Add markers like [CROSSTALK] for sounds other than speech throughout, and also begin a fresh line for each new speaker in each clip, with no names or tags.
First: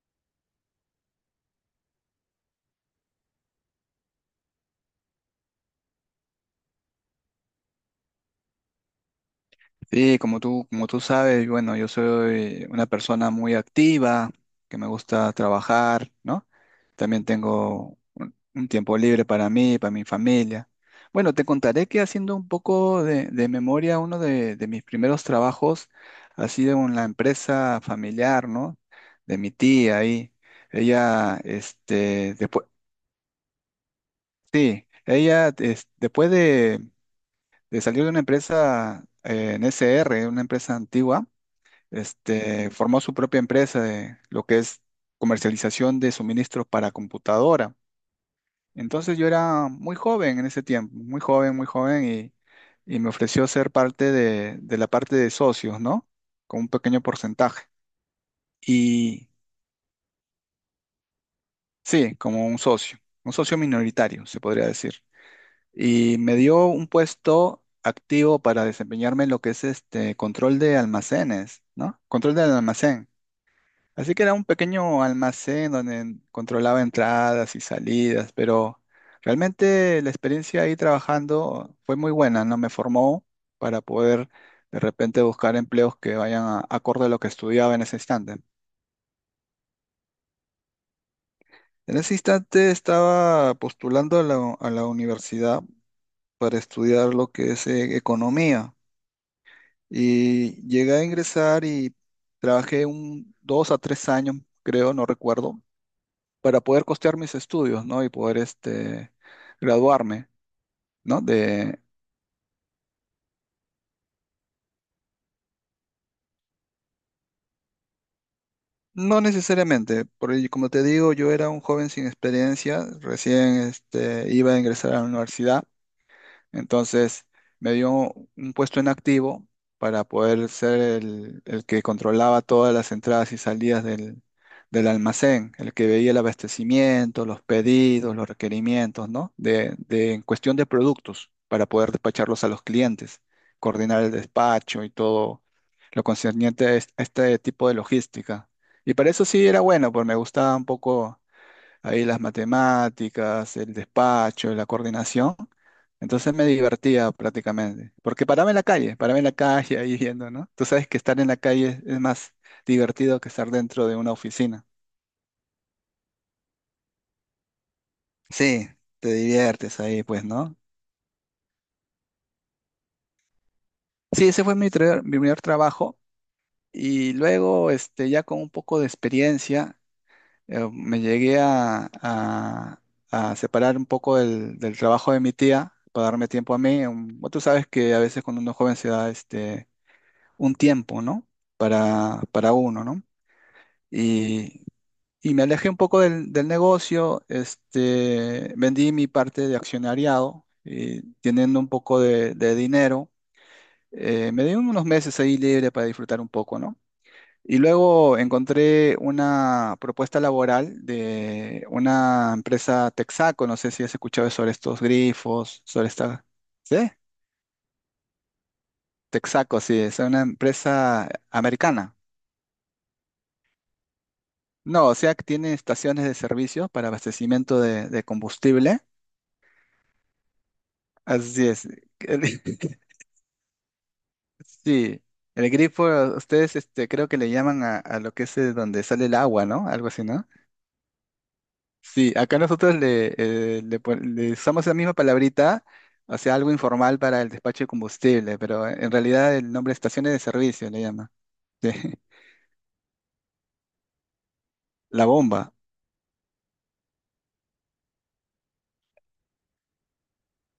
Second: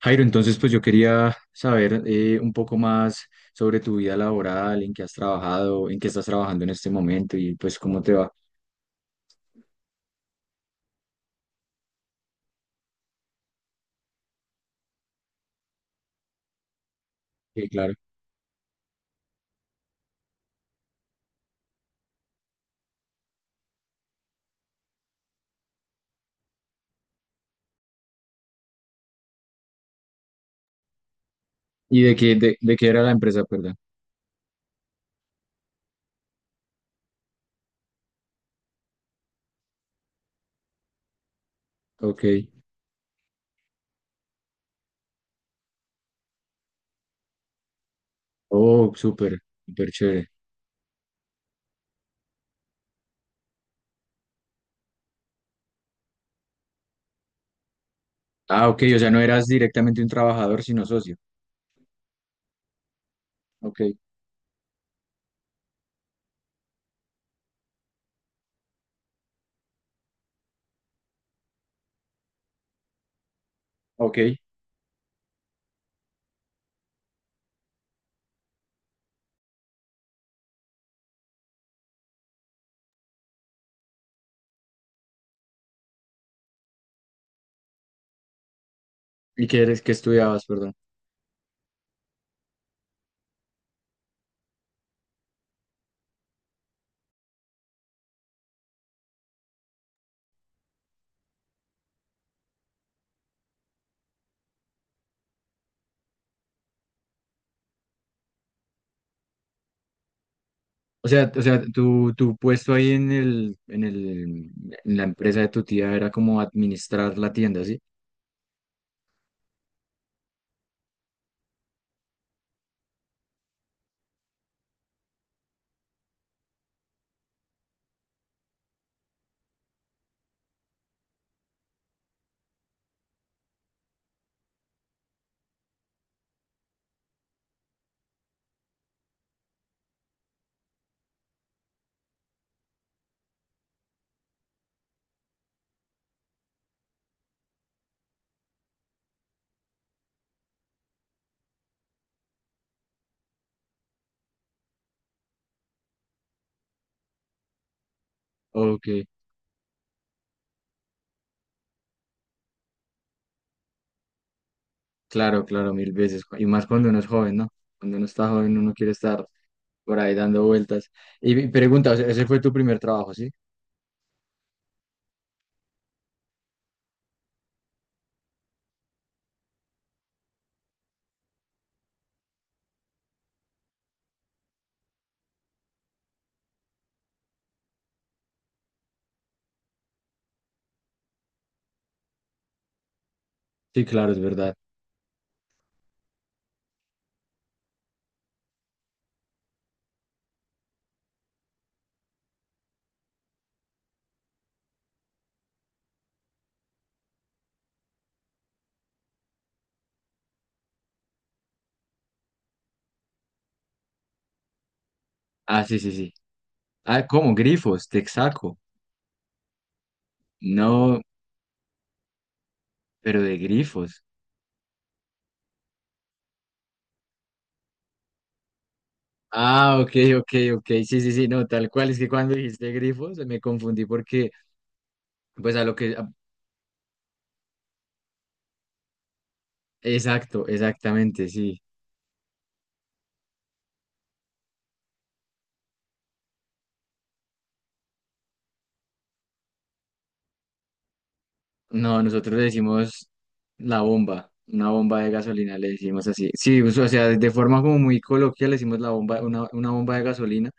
Jairo, entonces pues yo quería saber un poco más sobre tu vida laboral, en qué has trabajado, en qué estás trabajando en este momento y pues cómo te va.
Sí, como tú sabes, bueno, yo soy una persona muy activa, que me gusta trabajar, ¿no? También
Sí, claro.
tengo un tiempo libre para mí, para mi familia. Bueno, te contaré que haciendo un poco de memoria, uno de mis primeros trabajos ha sido en la empresa familiar, ¿no? De mi tía ahí. Ella,
¿Y de qué,
después,
de qué era la empresa, perdón?
sí, ella, después de salir de una empresa en SR, una empresa antigua,
Ok.
formó su propia empresa de lo que es comercialización de suministros para computadora.
Oh,
Entonces yo
súper,
era
súper
muy
chévere.
joven en ese tiempo, muy joven, y me ofreció ser parte de la parte de socios, ¿no? Con un pequeño porcentaje.
Ah, ok, o sea, no
Y
eras directamente un trabajador, sino socio.
sí, como un socio
Ok,
minoritario, se podría decir. Y me dio un puesto activo para desempeñarme en lo que es este control de almacenes, ¿no? Control del almacén. Así
ok.
que era un pequeño almacén donde controlaba entradas y salidas, pero realmente la experiencia ahí trabajando fue muy buena, ¿no? Me formó para poder de repente buscar empleos que vayan acorde a lo que estudiaba en ese instante.
¿Y qué eres, qué estudiabas, perdón?
En ese instante estaba postulando a la universidad para estudiar lo que es economía y llegué a ingresar y trabajé un 2 a 3 años, creo, no recuerdo para poder costear mis estudios, ¿no? Y poder graduarme, ¿no?
O sea,
De,
tu puesto ahí en el, en la empresa de tu tía era como administrar la tienda, ¿sí?
no necesariamente, porque como te digo, yo era un joven sin experiencia, recién iba a ingresar a la universidad. Entonces me dio un puesto en activo para poder ser el que controlaba todas las entradas y salidas del, del almacén, el que veía el abastecimiento, los pedidos, los requerimientos, ¿no? De, en cuestión de productos para poder despacharlos a los clientes, coordinar el despacho y todo lo concerniente a este tipo de logística. Y para eso sí era bueno, pues me gustaba un poco ahí las matemáticas, el despacho, la coordinación. Entonces me divertía prácticamente, porque paraba en la calle,
Ok.
paraba en la calle ahí viendo, ¿no? Tú sabes que estar en la calle es más divertido que estar dentro de una oficina.
Claro, claro, mil veces. Y más cuando uno es joven, ¿no? Cuando uno está joven,
Sí,
uno quiere
te
estar
diviertes
por
ahí,
ahí
pues,
dando
¿no?
vueltas. Y mi pregunta, o sea, ese fue tu primer trabajo, ¿sí?
Sí, ese fue mi, mi primer trabajo y luego, ya con un poco de experiencia, me llegué a separar un poco del, del trabajo de mi tía para darme tiempo a mí. Tú sabes que a veces cuando uno es joven se da un tiempo, ¿no? Para uno, ¿no?
Sí, claro, es verdad.
Y, y me alejé un poco del, del negocio, vendí mi parte de accionariado y teniendo un poco de dinero, me di unos meses ahí libre para disfrutar un poco, ¿no? Y luego encontré una propuesta laboral de una empresa Texaco, no sé si has escuchado sobre estos grifos,
Ah, sí,
sobre
sí, sí.
esta… ¿Sí?
Ah, ¿cómo? Grifos, Texaco.
Texaco, sí, es una
No,
empresa americana.
pero de grifos.
No, o sea que tiene estaciones de servicio para abastecimiento de combustible.
Ah, ok, ok, ok. Sí, sí, sí, no,
Así es.
tal cual. Es que cuando
El-
dijiste grifos me confundí porque,
[LAUGHS] sí, el
pues a lo
grifo,
que...
ustedes creo que le llaman a lo que es donde sale el agua, ¿no? Algo así, ¿no?
Exacto, exactamente, sí.
Sí, acá nosotros le usamos la misma palabrita, o sea, algo informal para el despacho de combustible, pero en realidad el nombre es estaciones de servicio le llama. Sí,
No,
[LAUGHS]
nosotros le decimos la bomba, una bomba
La
de
bomba.
gasolina, le decimos así. Sí, pues, o sea, de forma como muy coloquial le decimos la bomba, una bomba de gasolina,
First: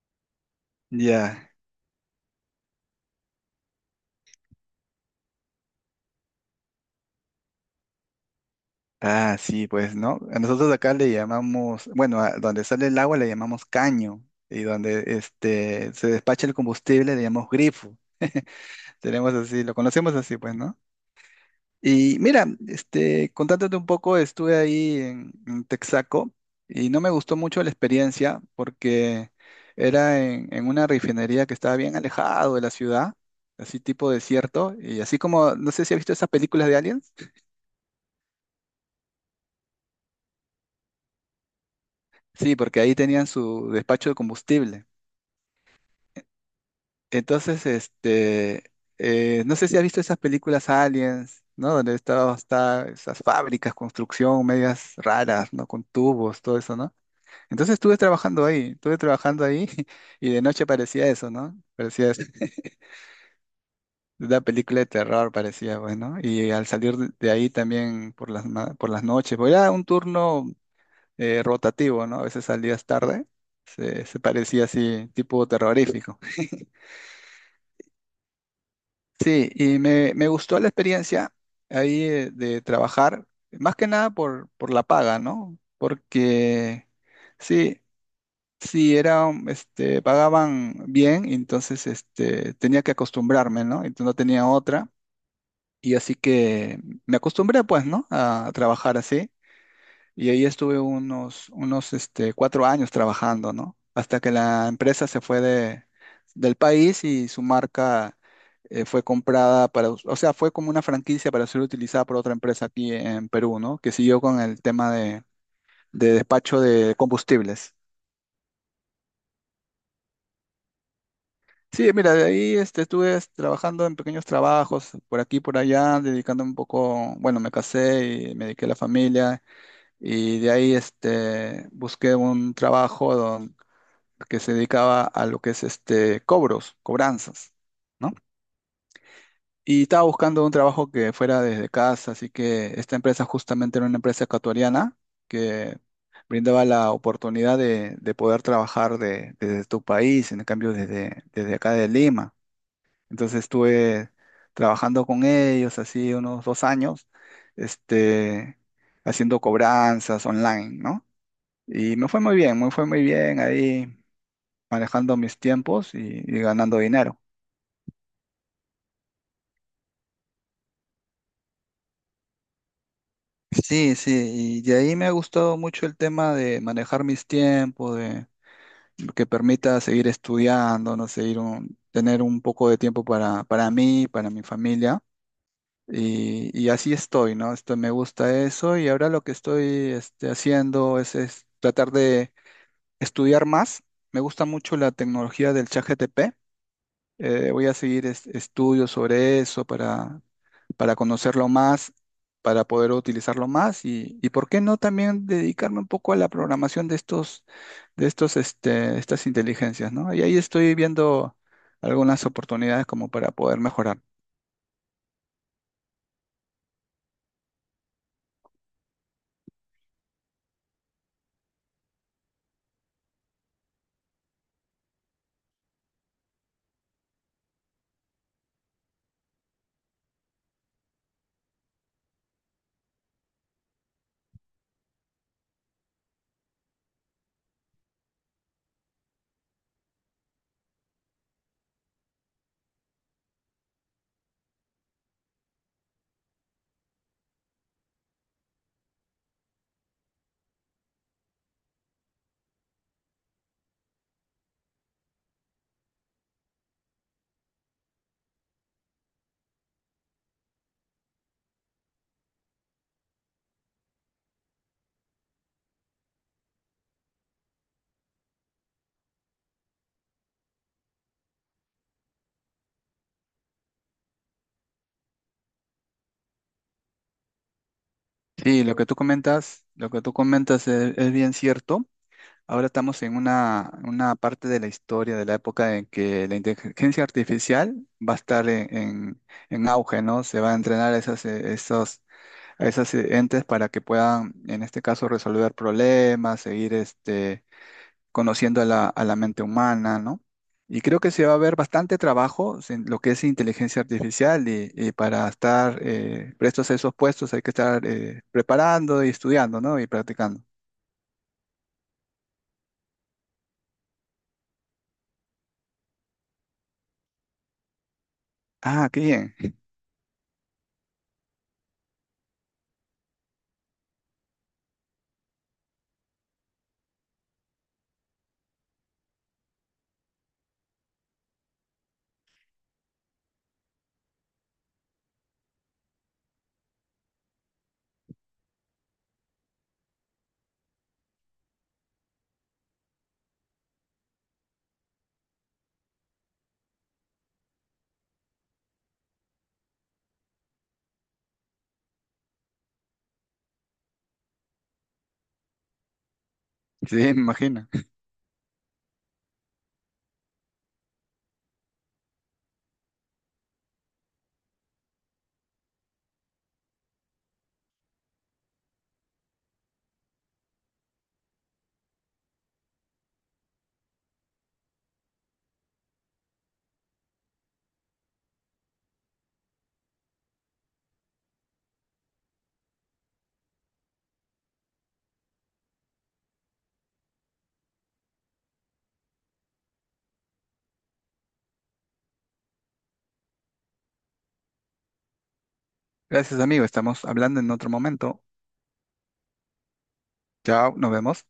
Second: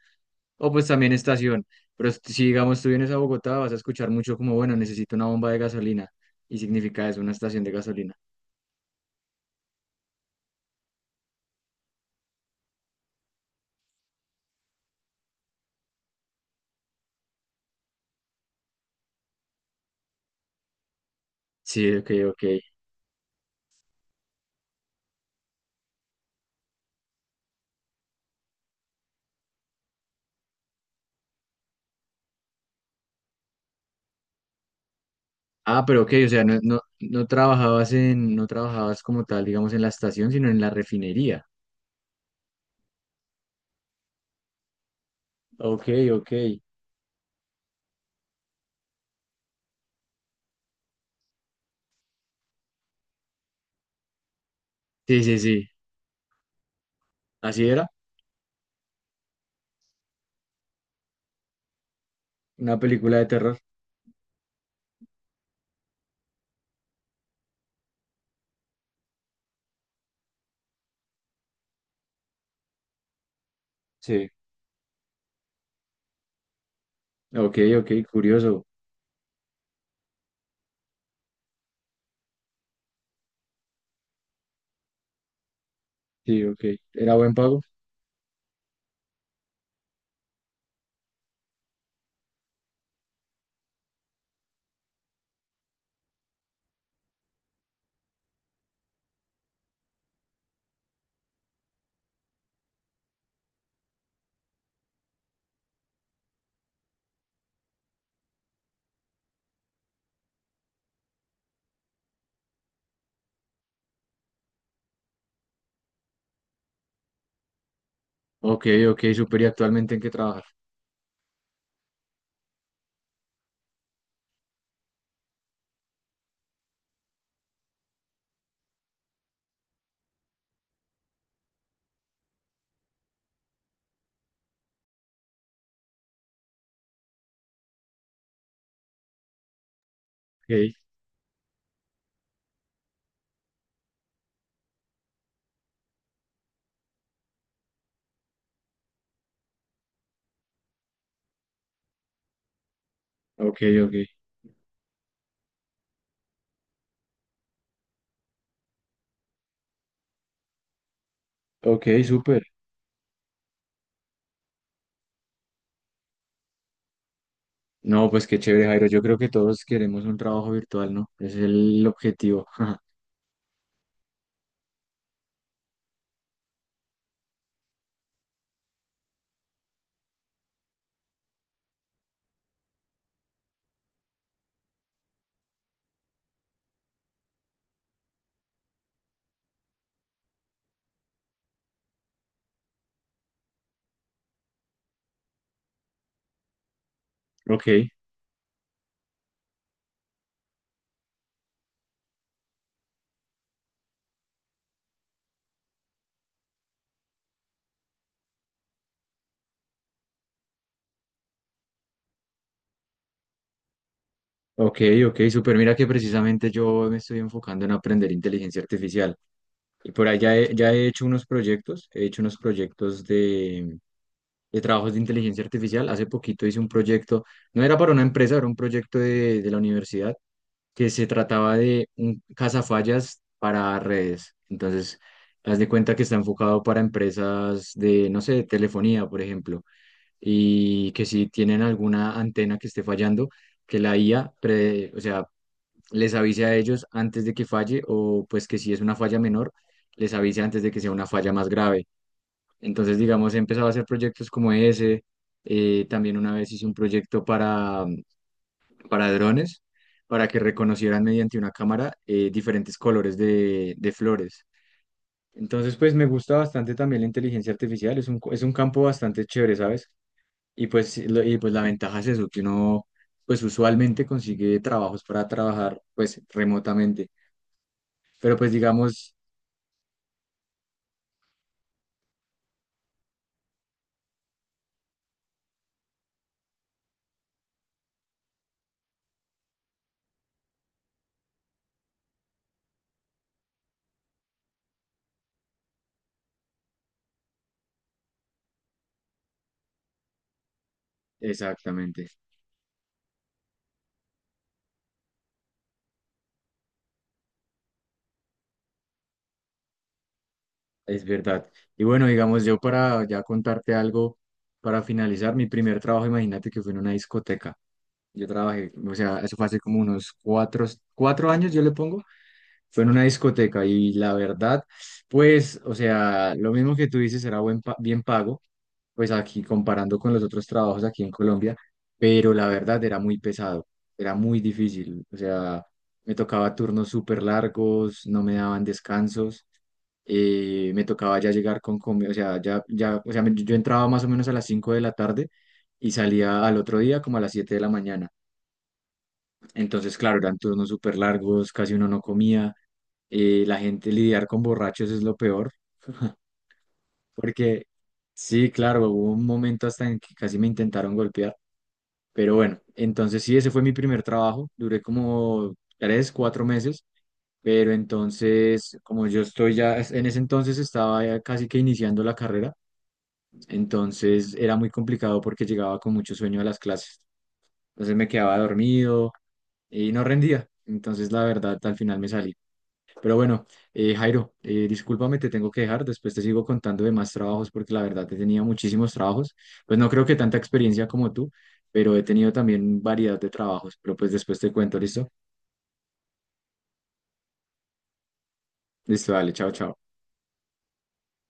o pues también
Ya.
estación. Pero si, digamos tú vienes a Bogotá, vas a escuchar mucho como, bueno, necesito una bomba de gasolina. Y significa eso, una estación de gasolina.
Ah, sí, pues, ¿no? A nosotros acá le llamamos, bueno, a donde sale el agua le llamamos caño, y donde se despacha el combustible le llamamos grifo. Tenemos así, lo conocemos así, pues, ¿no?
Sí, ok,
Y
ok.
mira, contándote un poco, estuve ahí en Texaco y no me gustó mucho la experiencia porque era en una refinería que estaba bien alejado de la ciudad, así tipo desierto, y así como, no
Ah,
sé si has
pero ok,
visto
o
esas
sea, no,
películas de
no,
Aliens,
no trabajabas en, no trabajabas como tal, digamos, en la estación, sino en la refinería.
sí, porque ahí tenían su despacho de combustible.
Ok, ok.
Entonces, no sé si has visto esas películas Aliens, ¿no? Donde estaba, está esas fábricas, construcción, medias
Sí, sí,
raras, ¿no?
sí.
Con tubos, todo eso, ¿no?
Así
Entonces
era,
estuve trabajando ahí [LAUGHS] y de noche parecía eso, ¿no? Parecía [LAUGHS]
una película de terror.
una película de terror, parecía, bueno. Y al salir de ahí también por las, por las noches, porque era un turno rotativo, ¿no? A veces salías tarde, se
Sí.
parecía así, tipo terrorífico.
Ok, ok, curioso.
Sí, y me gustó la experiencia ahí de trabajar, más que nada por, por la paga, ¿no?
Sí, ok.
Porque…
¿Era buen pago?
Sí, sí, era, pagaban bien, y entonces tenía que acostumbrarme, ¿no? Entonces no tenía otra. Y así que me acostumbré, pues, ¿no? A trabajar así. Y ahí estuve unos, unos 4 años trabajando, ¿no? Hasta que la empresa se fue de, del país y su marca fue comprada para, o sea, fue como una franquicia para ser utilizada por otra empresa aquí en Perú, ¿no? Que siguió con el tema de despacho de combustibles.
Ok, ok, súper. ¿Y actualmente en qué trabajar?
Sí, mira, de ahí estuve trabajando en pequeños trabajos por aquí, por allá, dedicándome un poco, bueno, me casé y me dediqué a la familia y de ahí busqué un trabajo que se dedicaba a lo que es cobros, cobranzas, ¿no? Y estaba buscando un
Ok,
trabajo que fuera desde casa, así que esta empresa justamente era una empresa ecuatoriana que brindaba la oportunidad de poder trabajar desde tu país, en cambio desde, desde acá de Lima. Entonces
ok, ok.
estuve trabajando con ellos así unos 2 años, este, haciendo cobranzas online, ¿no?
Ok,
Y me fue muy
súper.
bien, me fue muy bien ahí manejando mis tiempos y ganando dinero.
No, pues qué chévere, Jairo. Yo creo que todos queremos un trabajo virtual, ¿no? Ese es el objetivo. [LAUGHS]
Sí, sí, y de ahí me ha gustado mucho el tema de manejar mis tiempos, de que permita seguir estudiando, no seguir un, tener un poco de tiempo para mí, para mi familia. Y así estoy, ¿no? Esto, me gusta eso y ahora lo que estoy haciendo es tratar de estudiar más. Me gusta mucho la tecnología del ChatGPT.
Ok,
Voy a seguir estudios sobre eso para conocerlo más, para poder utilizarlo más y por qué no también dedicarme un poco a la programación de estos, estas inteligencias, ¿no? Y ahí estoy viendo algunas oportunidades como para poder mejorar.
ok, ok, súper. Mira que precisamente yo me estoy enfocando en aprender inteligencia artificial. Y por ahí ya he hecho unos proyectos, he hecho unos proyectos de trabajos de inteligencia artificial. Hace poquito hice un proyecto, no era para una empresa, era un proyecto de la universidad que se trataba de un cazafallas para redes. Entonces, haz de cuenta que está enfocado para empresas de, no sé, de telefonía, por ejemplo, y que si tienen alguna antena que esté fallando, que la IA, o sea, les avise a ellos antes de que falle o pues que si es una falla menor, les avise antes de que sea una falla más grave. Entonces, digamos, he empezado a hacer proyectos como ese. También una vez hice un proyecto para drones para que reconocieran mediante una cámara diferentes colores de flores. Entonces, pues me gusta bastante también la inteligencia artificial, es un, es un campo bastante chévere, ¿sabes? Y pues, sí, y pues la ventaja es eso, que uno pues usualmente consigue trabajos para trabajar pues remotamente, pero pues
Sí, lo que tú
digamos,
comentas, lo que tú comentas es bien cierto. Ahora estamos en una parte de la historia de la época en que la inteligencia artificial va a estar en, en auge, ¿no? Se va a entrenar a esas, a esas entes para que puedan, en este caso, resolver problemas, seguir conociendo a la mente humana, ¿no? Y creo que se va a ver bastante
exactamente,
trabajo en lo que es inteligencia artificial y para estar prestos a esos puestos hay que estar preparando y estudiando, ¿no? Y practicando.
es verdad. Y bueno, digamos, yo para ya contarte algo, para finalizar, mi primer trabajo, imagínate que fue en una discoteca. Yo trabajé,
Ah,
o
qué
sea, eso
bien.
fue hace
[LAUGHS]
como unos cuatro, cuatro años, yo le pongo, fue en una discoteca y la verdad, pues, o sea, lo mismo que tú dices, era bien pago, pues aquí comparando con los otros trabajos aquí en Colombia, pero la verdad era muy pesado, era muy difícil, o sea, me tocaba turnos súper largos, no me daban descansos, me tocaba ya llegar con comida, o sea, ya, ya, o sea, yo entraba más o menos a las 5 de la tarde y salía al otro día como a las 7 de la mañana. Entonces, claro, eran turnos súper largos, casi uno no comía. La gente lidiar con borrachos es lo peor,
Sí, me
porque
imagino.
sí, claro, hubo un momento hasta en que casi me intentaron golpear. Pero bueno, entonces sí, ese fue mi primer trabajo. Duré como tres, cuatro meses. Pero entonces, como yo estoy ya, en ese entonces estaba ya casi que iniciando la carrera, entonces era muy complicado porque llegaba con mucho sueño a las clases. Entonces me quedaba dormido y no rendía. Entonces, la verdad, al final me salí. Pero bueno, Jairo, discúlpame, te tengo que dejar. Después te sigo contando de más trabajos porque la verdad he tenido muchísimos trabajos. Pues no creo que tanta experiencia como tú, pero he tenido también variedad de trabajos. Pero pues después te cuento, ¿listo?
Gracias, amigo. Estamos hablando en otro momento.
Listo, dale, chao, chao.
Chao, nos vemos.